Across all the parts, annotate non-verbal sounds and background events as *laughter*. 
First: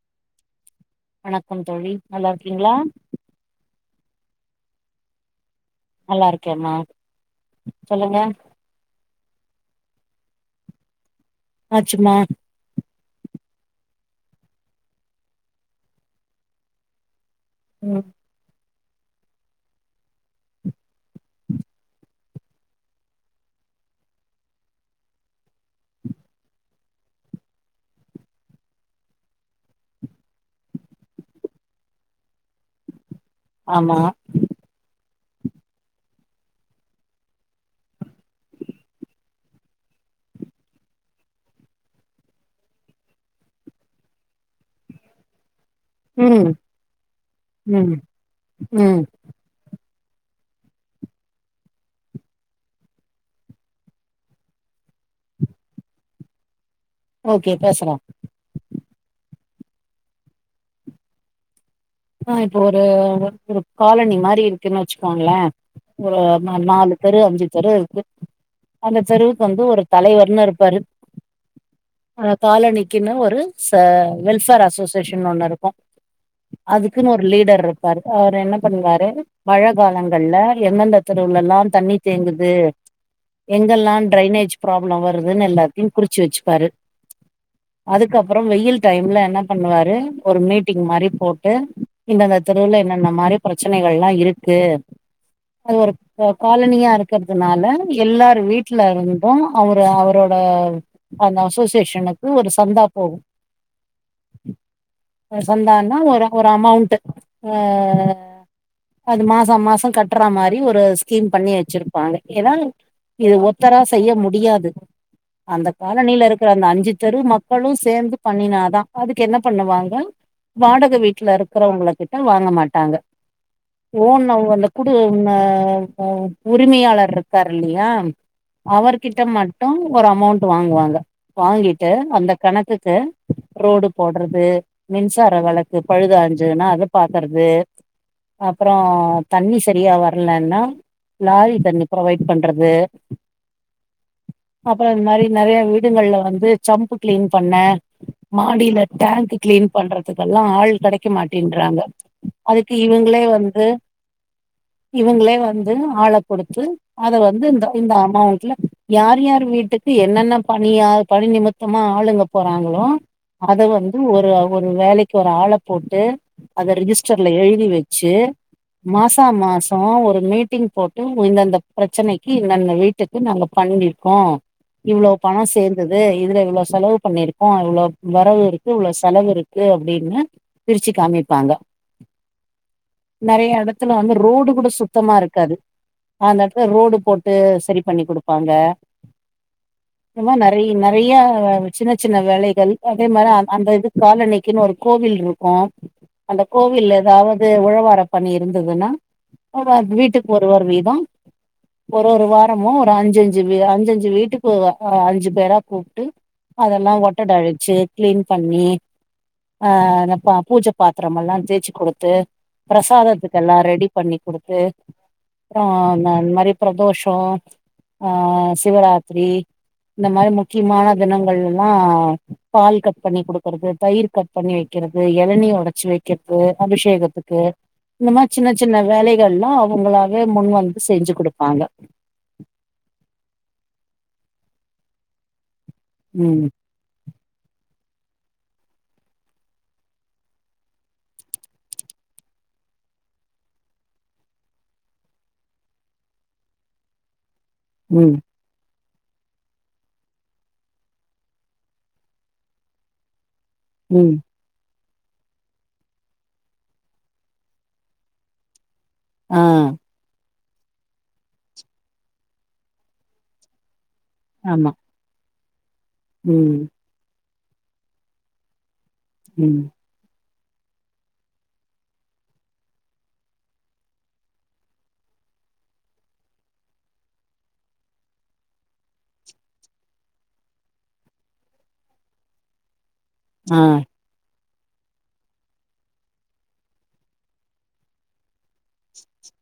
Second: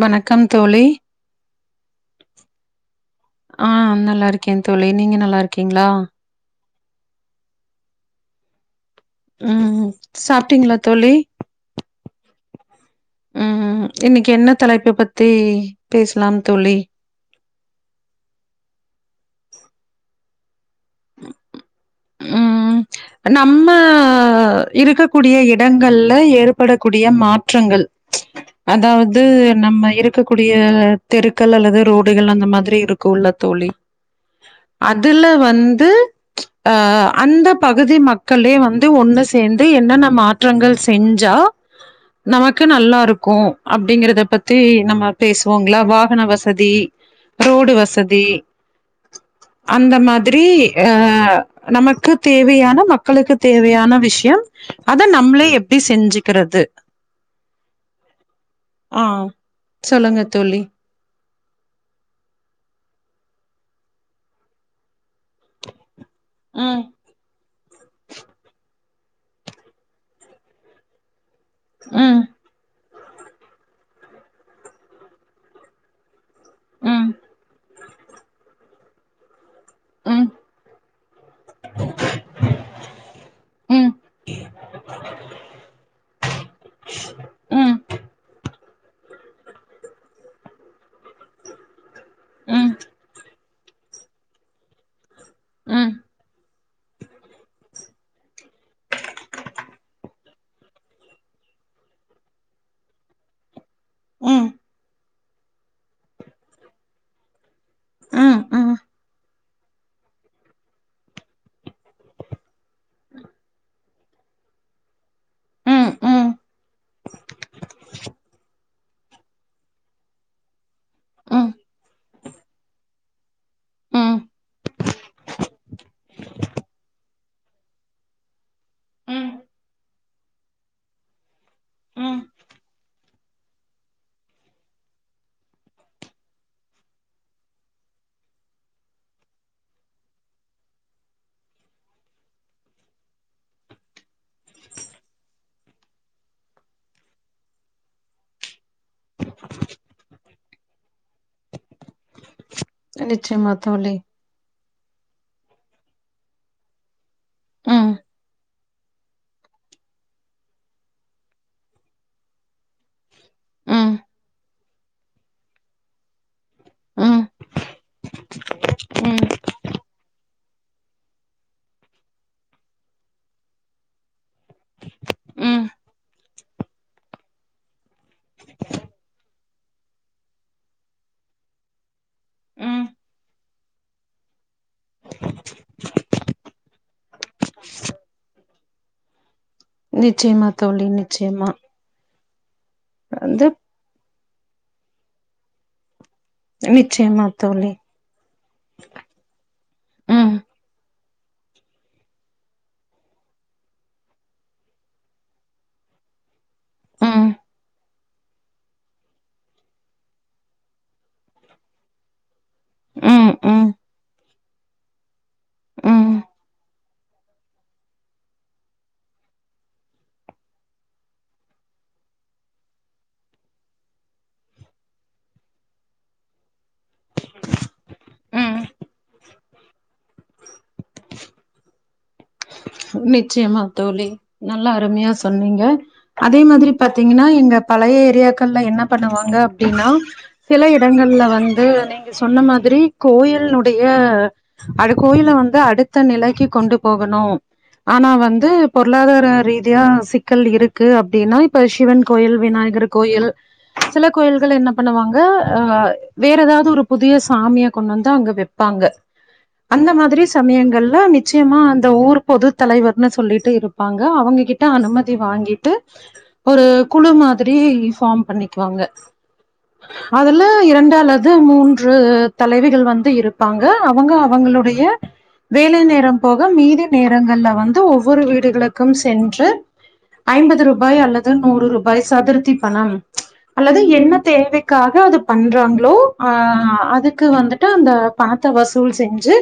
வணக்கம் தோழி வணக்கம் தோழி நல்லா இருக்கீங்களா ஆ நல்லா இருக்கே தோழி நீங்க நல்லா இருக்கீங்களா நல்லா இருக்கேமா சொல்லுங்க ம் ம் சாப்ட்டீங்களா தோழி ஆச்சுமா ம் ம் இன்னைக்கி என்ன தலைப்ப பத்தி பேசலாம் தோழி ம் ம் நம்ம இருக்கக்கூடிய இடங்கள்ல ஏற்படக்கூடிய மாற்றங்கள் அதாவது நம்ம இருக்கக்கூடிய தெருக்கள் அல்லது ரோடுகள் அந்த மாதிரி இருக்குல்ல தோழி ஆமா அதுல வந்து ஆ அந்த பகுதி மக்களே வந்து ஒண்ணு சேந்து என்னென்ன மாற்றங்கள் செஞ்சா நமக்கு நல்லா இருக்கு அப்டிங்கறத பத்தி நம்ம பேசுவோங்களா வா கன ம் வசதி ரோடு ம் வசதி ம் அந்த மாதிரி ஆ நமக்கு தேவையான மக்களுக்கு தேவையான விஷயம் அத நம்ளே எப்டி செஞ்சுக்கிறது ஓகே பேசலா ஆ சொல்லுங்க தோழி ஆ இப்போ ஒரு ஒரு காலனி மாரி இருக்குன்னு வெச்சுக்கோங்களே ஒரு நா ம், நாலு தெரு அஞ்சு தெரு இருக்கு அந்த தெருவுக்கு வந்து ஒரு தலைவர்னு இருப்பாரு ம், அந்த காலனிக்குன்னூ ஒரு ச வெல்ஃபேர் அசோசியேஷன் ஒண்ணு இருக்கூ ம், அதுக்குன்னு ஒரு லீடர் இருப்பாரு அவரு என்ன பண்ணுவாரு மழ ம், காலங்கள்ல எந்தெந்த தெருவுலல்லா தண்ணி தேங்குது ம், எங்கெல்லா டிரைனேஜ் ப்ராப்ளோ வருதுன்னு எல்லாத்தையு குறிச்சு வச்சுப்பாரு ம், அதுக்கப்றோ வெயில் டைம்ல என்ன பண்ணுவாரு ஒரு மீட்டிங் மாரி போட்டு இந்த இந்த ம், ம், தெருவுல இன்னன்ன மாரி பிரச்சனைகள்லா இருக்கு அது ம், ஒரு ஆ காலனியா இருக்கிறதுனால எல்லாரு வீட்ல இருந்து அவரு அவரோட அந்த அசோசியேஷனுக்கு ஒரு சந்தா போகு ம், ஆ சந்தான்னா ஒரு ஒரு அமௌண்ட்டு ஆ ம், ம், அது மாசா மாசோ கட்றா மாரி ஒரு ஸ்கீம் பண்ணி வச்சிருப்பாங்க ஏன்னா இது ஒருத்தரா செய்ய முடியாது அந்த ம், காலனில ம், இருக்கிற அந்த அஞ்சு தெரு மக்களு சேந்து பண்ணினாதா அதுக்கு என்ன பண்ணுவாங்க வாடக வீட்ல ம், இருக்கறவங்களு கிட்ட வாங்க மாட்டாங்க ம், ஓன் அவுங்க அந்த குடு ஆ ஆ உரிமையாளர் இருக்காரு இல்லையா அவர்கிட்ட மட்டு ஒரு அமௌண்ட் வாங்குவாங்க வாங்கிட்டு ம். அந்த கணக்குக்கு ரோடு போட்றது மின்சார வழக்கு பழுதடுஞ்சுதுன்னா அத பாக்குறத்து அப்புறோ தண்ணி சரியா வரலன்னா லாரி தண்ணி ப்ரொவைட் பண்றது அப்புறே இந்த மாதிரி நெறய வீடுங்கள்ல வந்து சம்பு கிளீன் பண்ண மாடியில டேங்க் கிளீன் பண்றதுக்கெல்லா ஆள் கிடைக்க மாட்டின்றாங்க அதுக்கு இவங்களே நிச்சயமா வந்து தோழி. இவங்களே வந்து ஆள கொடுத்து அத வந்து இந்த இந்த ம், அமௌண்ட்ல யார் யார் வீட்டுக்கு என்னென்ன பணியா பணி நிமித் தமா ஆளுங்க போறாங்களோ அத ம், வந்து ஒரு ஒரு வேலைக்கு ஒரு ஆளப் போட்டு அத ம், ம், ரிஜிஸ்டர்ல எழுதி வச்சு மாசா மாசொ ஒரு மீட்டிங் போட்டு இந்தந்த பிரச்சனைக்கு இந்தந்த வீட்டுக் இது நாங்க பண்ணிருக்கோ இவ்வளோ பணம் ம், சேர்ந்தது இதுல இவ்வளோ செலவு பண்ணிருக்கோ இவ்வளோ வரவு இருக்கு இவ்வளோ செலவு இருக்கு அப்டின்னு பிருச்சு காமிப்பாங்க ம். நெறய எடத்துல வந்து ரோடு கூட சுத் சுத்தமா இருக்காது அந்த எடத்துல ரோடு போட்டு சரி பண்ணி கொடுப்பாங்க இந்து மார் நிச்சயமா நெறய் தோழி நெறயா நிச்சயமா சின்ன சின்ன வேலைகள் அதே மாதிரி வந்து அந்த இதுக் காலணிக்குன்னு ஒரு கோவில் இருக்கோ அந்த கோவில்ல நிச்சயமா ஏதாவது தோழி உழவார பண்ணி இருந்ததுன்னா வருவார் வீட்டுக்கு ம் ஒருவர் வீதெ ஒரு ஒரு வாரமும் ஒரு அஞ்சஞ்சு அஞ்சஞ்சு வீட்டுக்கு அஞ்சு பேர கூப்ட்டு அதெல்லா ம் ஒட்டட அழிச்சு கிளீன் பண்ணி அ பூஜ பாத்திரமெல்லா தேய்ச்சு கொடுத்து ம் பிரசாதத்துக்கு எல்லா ம் ரெடி பண்ணி கொடுத்து அப்பறோ இந்த ம் அந்மாரி பிரதோஷோ ஆ சிவராத்திரி இந்த மாதிரி முக்கியமான தினங்களல்லா பால் கட் பண்ணி குடுக்கறது தயிர் கட் பண்ணி வெக்கிறது இது இளநீ உடைச்சு வைக்கிறது அபிஷேகத்துக்கு இந்மாரி சின்ன ம் சின்ன வேலைகள்லா அவங்களாவே முன் வந்து செஞ்சு கொடுப்பாங்க நிச்சயமா தோழி நல்லா அருமையா சொன்னீங்க அதே ம் மாதிரி பாத்தீங்கன்னா எங்க பழைய ஏரியாக்கள்ல என்ன பண்ணுவாங்க அப்படின்னா சில இடங்கள்ல வந்து நீங்க சொன்ன மாதிரி கோயில்னுடைய அ கோயில வந்து அடுத்த நிலைக்கு கொண்டு போகணு ஆனா ம் வந்து பொருளாதார ரீதியா சிக்கல் இருக்கு அப்படின்னா இப்ப சிவன் கோயில் விநாயகர் கோயில் சில ம் கோயில் கள் என்ன பண்ணுவாங்க அ வேற ஏதாவது ஒரு புதிய சாமிய கொண்டு வந்து அங்க வைப்பாங்க ஆ இந்த மாதிரி சமயங்கள்ல நிச்சயமா அந்த ஊர் பொது தலைவர்னு சொல்லிட்டு இருப் ப்பாங்க அவங்ககிட்ட ஆமா அனுமதி வாங்கிட்டு ம் ஒரு குழு மாதிரி ஃபார்ம் பண்ணிக்குவாங்க ம் அதுல இரண்டு அல்லது மூன்று தலைவிகள் வந்து இருப்பாங்க அவங்க அவங்களுடைய வேலை நேரம் போக மீதி நேரங்கள்ல வந்து ஒவ்வொரு வீடுகளுக்கும் சென்று ஐம்பது ரூபாய் அல்லது நூறு ரூபாய் சதுர்த்தி பணம் ஆ அல்லது என்ன தேவை க்காக அது பண்றாங்களோ அ அதுக்கு வந்திட்டு அந்த பணத்தை வசூல் செஞ்சு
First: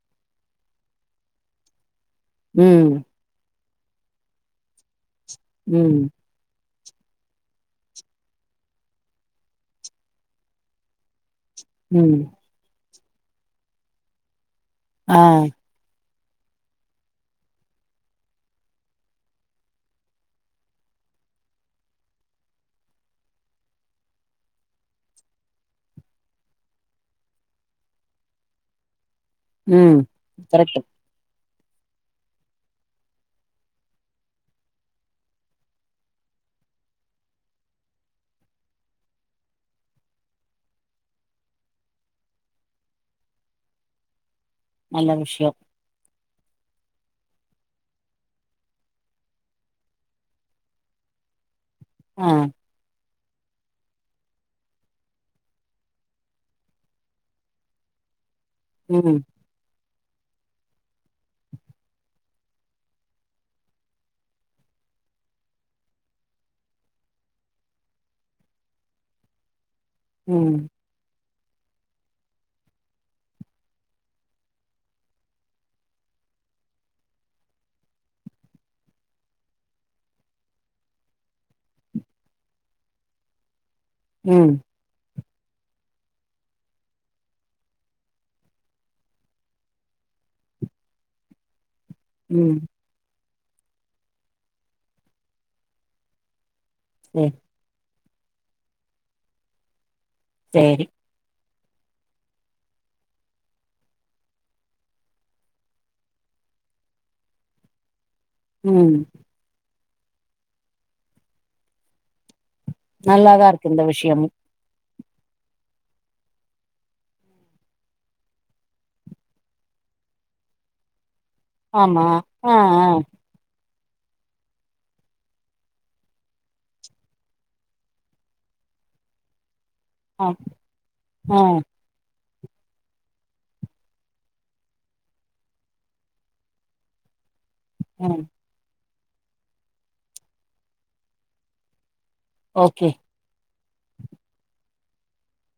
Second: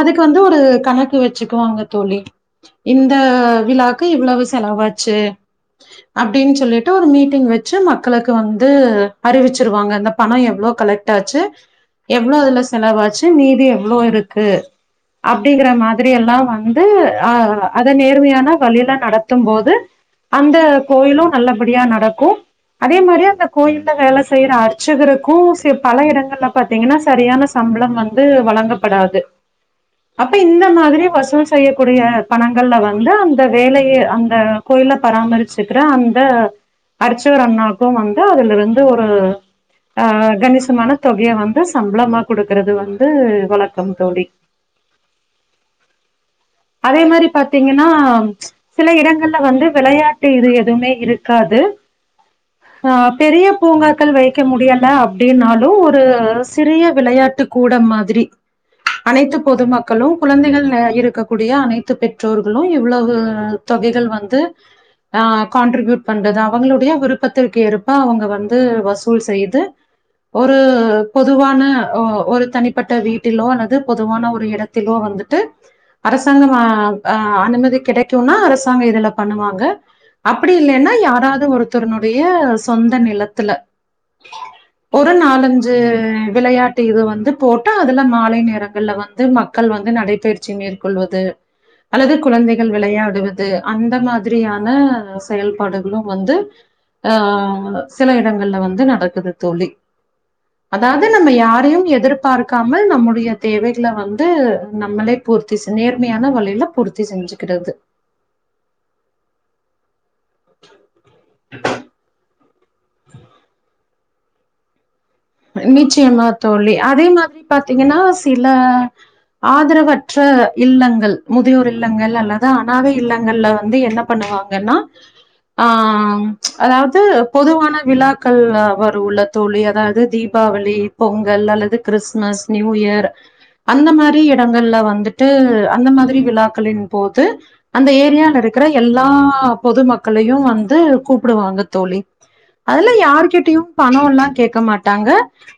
அதுக்கு வந்து ஒரு கணக்கு வச்சுக்குவாங்க தோழி ம் இந்த விழாக்கு இவ்வளவு செலவாச்சு ம் அப்படின்னு சொல்லிட்டு ஒரு மீட்டிங் வச்சு மக்களுக்கு வந்து அறிவிச்சிருவாங்க இந்த பணம் எவ்ளோ கலெக்ட் ஆச்சு ம் எவ்ளோ அதுல செலவாச்சு மீதி எவ்ளோ இருக்கு ஆ ங்கிற மாதிரி எல்லா வந்து ஆ அதை நேர்மையான வழியில நடத்தும் போது அந்த கோயிலு நல்லபடியா நடக்கும் அதே மாரியே அந்த கோயில்ல வேல செய்யற அர்ச்சுகர்க்கும் பல இடங்கள்ல பாத்தீங்கன்னா சரியான சம்பளம் வந்து வழங்கப்படாது ம் அப்ப இந்த கரெக்ட் மாதிரி வசூல் செய்யக்கூடிய பணங்கள்ல வந்து அந்த வேலயை அந்த கோயில பராமரிச்சுக்கிற அந்த அரிச்சகர் அண்ணாவுக்கு வந்து அதுல இருந்து ஒரு ஆ கணிசமான தொகைய வந்து சம்பளமா கொடுக்கறது வந்து வழக்கம் தோழி நல்ல விஷயம் அதே மாரி பாத்தீங்கன்னா சில இடங்கள்ல வந்து விளையாட்டு இது எதுமே இருக்காது ஆ ஆ பெரிய பூங்காக்கள் வைக்க முடியல அப்படின்னாலு ஒரு சிறிய விளையாட்டு கூட மாதிரி ம் அனைத்து பொதுமக்களு குழந்தைகள் இருக்க கூடிய அனைத்து பெற்றோர்களு இவ்வளவு தொகைகள் வந்து ஆ கான்ட்ரிபியூட் பண்றது அவங்களுடைய விருப்பத்திற்கு ஏற்ப அவங்க வந்து வசூல் செய்து ம் ஒரு பொதுவான ஒ ஒரு தனிப்பட்ட வீட்டிலோ அல்லது பொதுவான ஒரு இடத்திலோ வந்துட்டு அரசாங்கம் அ அ அனுமதி கிடைக்குனா அரசாங்க இதுல பண்ணுவாங்க அப்டி இல்லைன்னா யாராவது ஒருத்தருனுடைய சொந்த நிலத்துல ம் ஒரு நாலஞ்சு விளையாட்டு இது வந்து போட்டு அதுல மாலை நேரங்கள்ல வந்து மக்கள் வந்து நடைபயிற்சி மேற்கொள்வது அல்லது ம் குழந்தைகள் விளையாடுவது அது அந்த மாதிரியான செயல்பாடுகளும் வந்து ஆ சே சில இடங்கள்ல வந்து நடக்குது தோழி சேரி அதா ந்து நம்ம யாரையும் எதிர்பார்க்காமல் நம்முடைய தேவைகள வந்து நம்மளே பூர்த் தி நேர்மையான வழியில பூர்த்தி செஞ்சுக்குறது ம் நல்லாதா இருக்கு இந்த விஷயமு நிச்சயமா தோழி அதே மாதிரி பாத்தீங்கனா சில ஆதரவற்ற இல்லங்கள் முதியோர் ஆமா இல்லங்கள் அல்லது ஆ ஆ அனாதை இல்லங் கள்ல வந்து என்ன பண்ணுவாங்கனா ஆ அதாவது பொதுவான விழாக்கள் வருல தோழி அதாவது ஆ தீபாவளி ஆ பொங்கல் அல்லது கிறிஸ்மஸ் நியூ இயர் அந்த மாரி இடங்கள்ல வந்துட்டு அந்த மாரி விழாக்களின் போது அந்த ம் ஏரியால இருக்குற எல்லா பொது மக்களயும் வந்து கூப்புடுவாங்க தோழி ஓகே அதுலா யாருகிட்டயு பணோலா கேக்க மாட்டாங்க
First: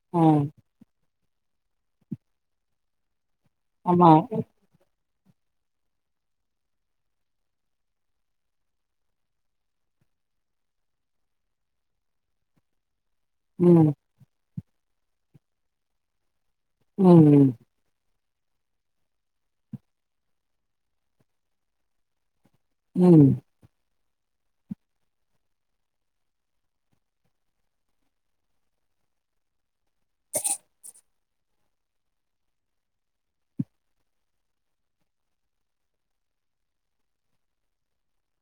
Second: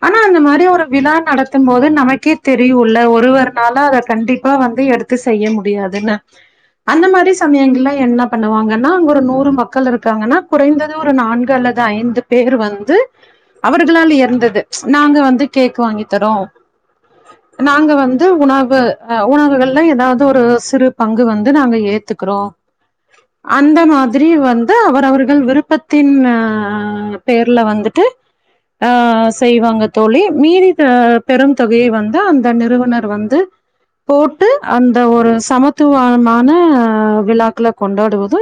ஆனா ஆ அந்த மாரி ஒரு விழா நடத்தும் போது நமக்கே தெரியுல ஒருவர் நால அத ஆமா கண்டிப்பா வந்து எடுத் து செய்ய முடியாதுனு அந்த மாரி சமயங்கள்ல என்ன பண்ணுவாங்கனா அங்க ஒரு நூறு மக்கள் இருக்காங்கனா குறைந்தது ஒரு நான்கு அல்ல து ஐந்து பேரு வந்து ம் வழி இருந்தது நாங்க வந்து கேக்கு வாங்கி தரோ ம் நாங்க வந்து உணவு அ உணவுகள்ல ஏதாவது ஒரு சிறு பங்கு வந்து நாங்க ஏத்துக்குறோ ம் அந்த மாதிரி வந்து அவர் அவர்கள் விருப்பத்தின் பேர்ல வந்துட்டு அ செய்வாங்க தோழி மீதி பெரும் தொகையை வந்து அந்த நிறுவனர் வந்து போட்டு அந்த ஒரு சமத்துவமான விழாக்கள கொண்டாடுவது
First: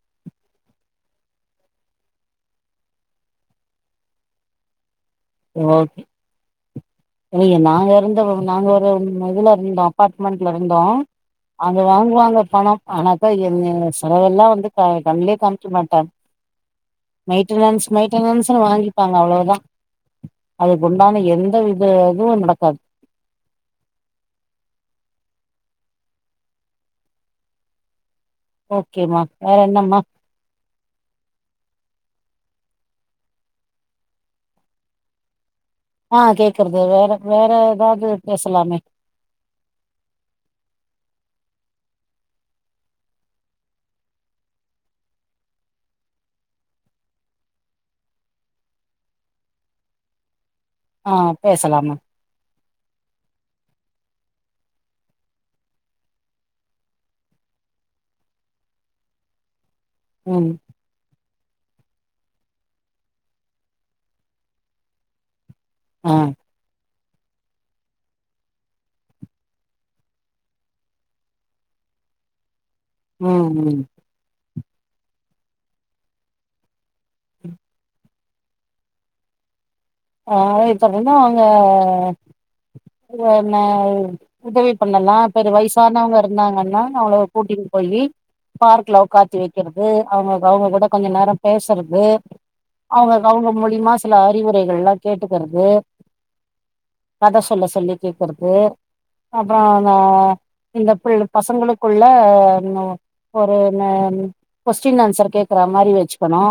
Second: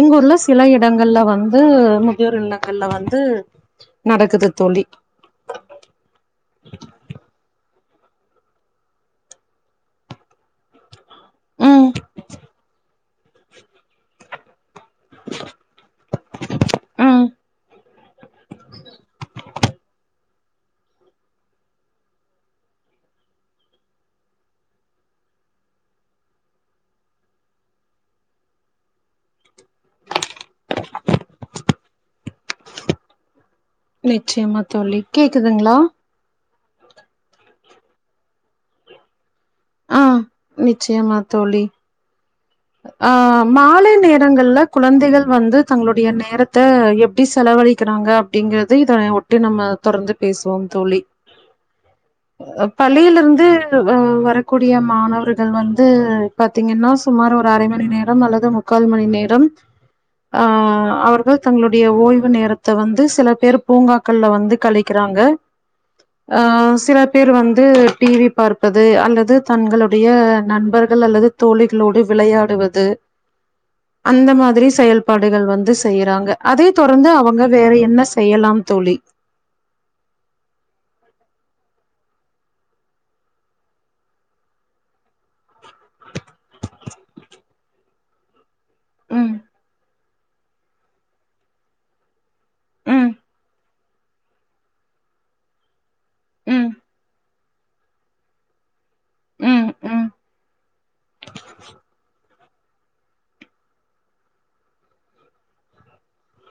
எங்க ஊர்ல சில இடங்கள்ல வந்து முதியோர் இல்லங்கள்ல வந்து நடக்குது தோழி ஓகே இல்லியே நாங்க இருந்த நாங்க ஒரு இதுல இருந்தோ அபார்ட்மெண்ட்ல இருந்தோ அங்க ம் வாங்குவாங்க பணோ ஆனாக்கா என்ன செலவெல்லா வந்து க கண்ணுலயே காமிக்க மாட்டாங்க ம் மெயின்டன்ஸ் மெயின்டன்ஸ்னு வாங்கிப்பாங்க அவ்ளோதா அதுக்கு உண்டான எந்த வித எதுவு நடக்காது ஓகேமா வேற என்னமா நிச்சயமா தோழி கேக்குதுங்ளா ஆ கேக்கறது வேற வேற ஏதாவது பேசலாமே ஆ நிச்சயமா தோழி ஆ மாலை நேரங்கள்ல குழந்தைகள் வந்து தங்களுடைய நேரத்த எப்டி செலவழி க்கிறாங்க அப்டிங்குறது இதனை ஒட்டி நம்ம தொடர்ந்து பேசுவோம் தோழி ஆ பேசலாமா அ பள்ளியிலிருந்து அ வரக்கூடிய மாணவர்கள் வந்து பாத்தீங்கனா சுமார் ஒரு அரை மணி நேரம் அல்லது முக்கால் மணி நேரம் அ ம் அவர்கள் தங்களுடைய ஓய்வு நேரத்த வந்து சில பேர் பூங்காக்கள்லா வந்து கழிக்கிறாங்க ம் அ சில பேர் வந்து டிவி பார்ப்பது அல்லது தங்களுடைய நண்பர்கள் அல்லது தோழிகளோடு விளையாடுவது ம் ம் அந்த மாதிரி செயல்பாடுகள் வந்து செய்யறாங்க அதே தொடர்ந்து அவங்க வேற என்ன செய்யலாம் தோழி ஆ இதலென்ன அவங்க என்னா உதவி பண்ணலா பெரு வயசானவங்க இருந்தாங்கன்னா அவுங்ள கூட்டின் போயி பார்க்ல ம் ஒக்காத்தி வைக்கிறது அவுங்க அவுங்க கூட கொஞ்ச நேர பேசுறது ம் அவுங்ளுக் அவங்க மூலிமா சில அறிவுரைகள் எல்லா கேட்டுக்கறது ம் கத சொல்ல சொல்லி கேக்றது அப்றோ ம் நா ம் இந்த புள் பசங்களுக்குள்ள இன்ன ஒரு நான் கொஸ்டின் ஆன்சர் கேக்ற மாரி வச்சுக்கணு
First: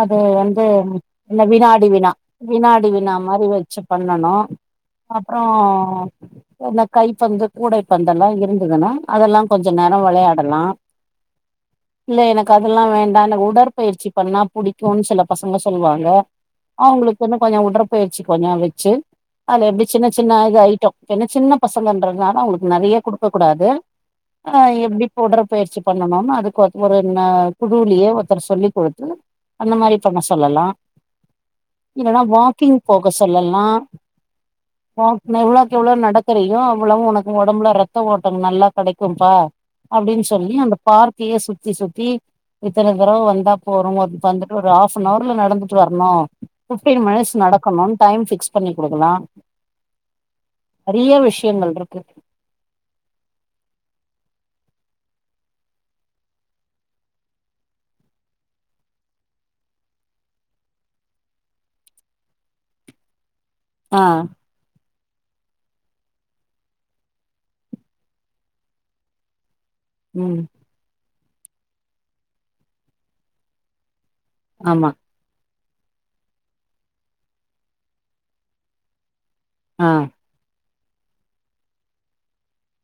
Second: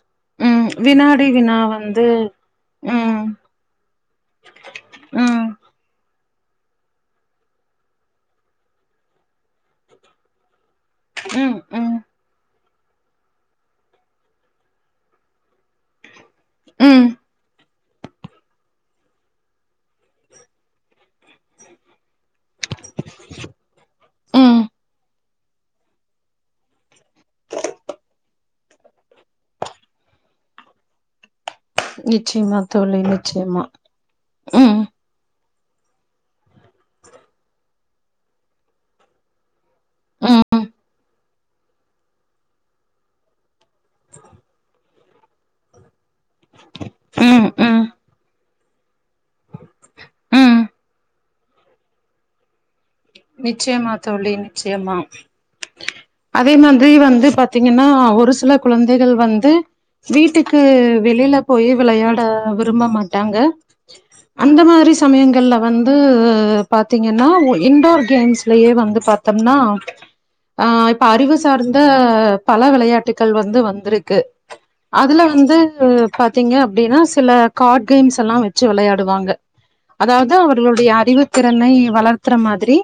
அது வந்து ம் வினாடி இந்த வினா வினாடி வந்து வினா வினாடி வினா ம் மாரி வச்சு பண்ணனு அப்பறோ ம் இந்த கைப்பந்து கூடைப்பந்து எல்லா இருந்ததுன்னா அதெல்லா கொஞ்ச நேரோ விளையாடலா ம், ம் இல்ல எனக்கு அதெல்லா வேண்டா எனக்கு உடற்பயிற்சி பண்ணா புடிக்குன்னு சில பசங்க சொல்லுவாங்க ம் அவுங்ளுக்கு வந்து கொஞ்ச உடற்பயிறச்சி கொஞ்ச வச்சி அதுல எப்டி சின்ன சின்ன இது ஐட்டோ ஏன சின்ன பசங்கன்றதுனால அவுனுக்கு நெறைய குடுக்க கூடாது ஆ ம் எப்டி உடற்பயிற்சி பண்ணம்னு அதுக்கு ஒரு குடுலியே ஒருத்தர சொல்லி் குடுத்து அந்த மாரி பண்ண சொல்லலா இல்லனா நிச்சயமா வாக்கிங் தோழி போக நிச்சயமா சொல்லலா ம் எவ்ளவுக்கு எவ்ளோ நடக்கியோ அவ்ளவு ஒனக்கு ஒடம்புல ரத்த ஓட்டம் நல்லா கெடைக்கும்பா அப்டின் ம் சொல்லி அந்த பார்கையே சுத்தி சுத்தி இத்தன தரவ வந்தா போது ஒரு வந்துட்டு ஒரு ஹாஃப் அன் அவர்ல நடந்துட்டு வரணு பிப்டீன் மினிட்ஸ் ம் நடக்கணு ம் டைம் பிக்ஸ்பன்னி குடுக்கலா ம் நெறைய விஷயங்கள் இருக்கு நிச்சயமா தோழி நிச்சயமா அதே மாதிரி வந்து பாத்தீங்கன்னா ஒரு சில குழந்தைகள் வந்து வீட்டுக்கு வெளியில போயி விளையாட விரும்ப மாட்டாங்க ஆ அந்த மாதிரி சமயங்கள்ல வந்து பாத்தீங்கன்னா இன்டோர் கேம்ஸ்லயே வந்து பாத்தோம்னா ம் ஆ இப்ப அறிவு சார்ந்த பல வெளயாட்டுகள் வந்து வந்துருக்கு ஆமா அதுல வந்து பாத்தீங்க அப்டின்னா சில கார்ட் கேம்ஸ் எல்லா வெச்சி வெளயாடுவாங்க ஆ அதாது அவர்களுடைய அறிவுத்திறனை வளர்த்துற மாதிரி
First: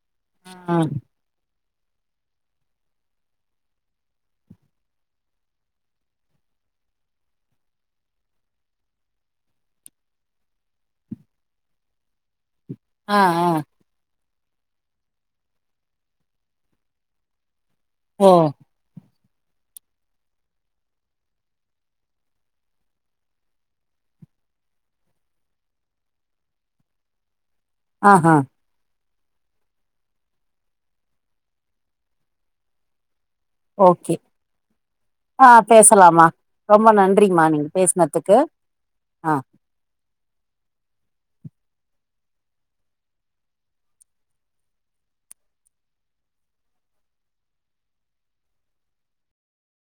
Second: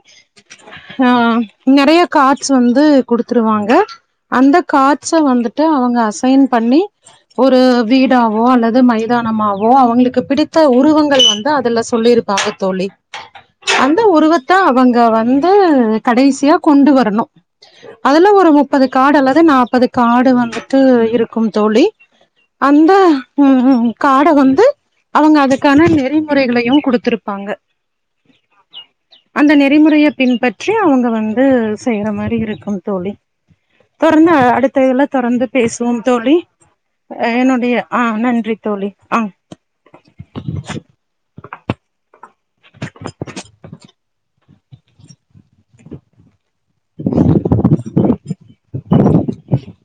ஆ ஆ நெறைய கார்ட்ஸ் வந்து குடுத்துருவாங்க அந்த கார்ட்ஸு வந்துட்டு அவங்க அசைன் பண்ணி ஒரு வீடாவோ அல்லது மைதானமாவோ அவுங்ளுக்கு பிடித்த உருவங்கள் வந்து அதுல சொல்லிரு ப்பாங்க தோழி ஆ ஆ அந்த உருவத்த அவங்க வந்து கடைசியா கொண்டு வரனு ஓ அதுல ஒரு அது கார்டு அளவு நாப்பது கார்டு வந்துட்டு இருக்கும் தோழி அந்த ம் ம் கார்ட வந்து அவங்க அதுக்கான நெறிமுறைகளையு குடுத்துருப்பாங்க ஆஹா அந்த நெறிமுறையை பின்பற்றி அவங்க வந்து செய்யற மாரி இருக்கும் தோழி *inaudible* ஓகே தொடர்ந்து அடுத்த இதுல தொடர்ந்து ஆ பேசுவோம் பேசலாமா தோழி ரொம்ப நன்றிமா நீங்க என்னுடைய ஆ பேசுனதுக்கு நன்றி தோழி ம் ஆ *inaudible* *inaudible*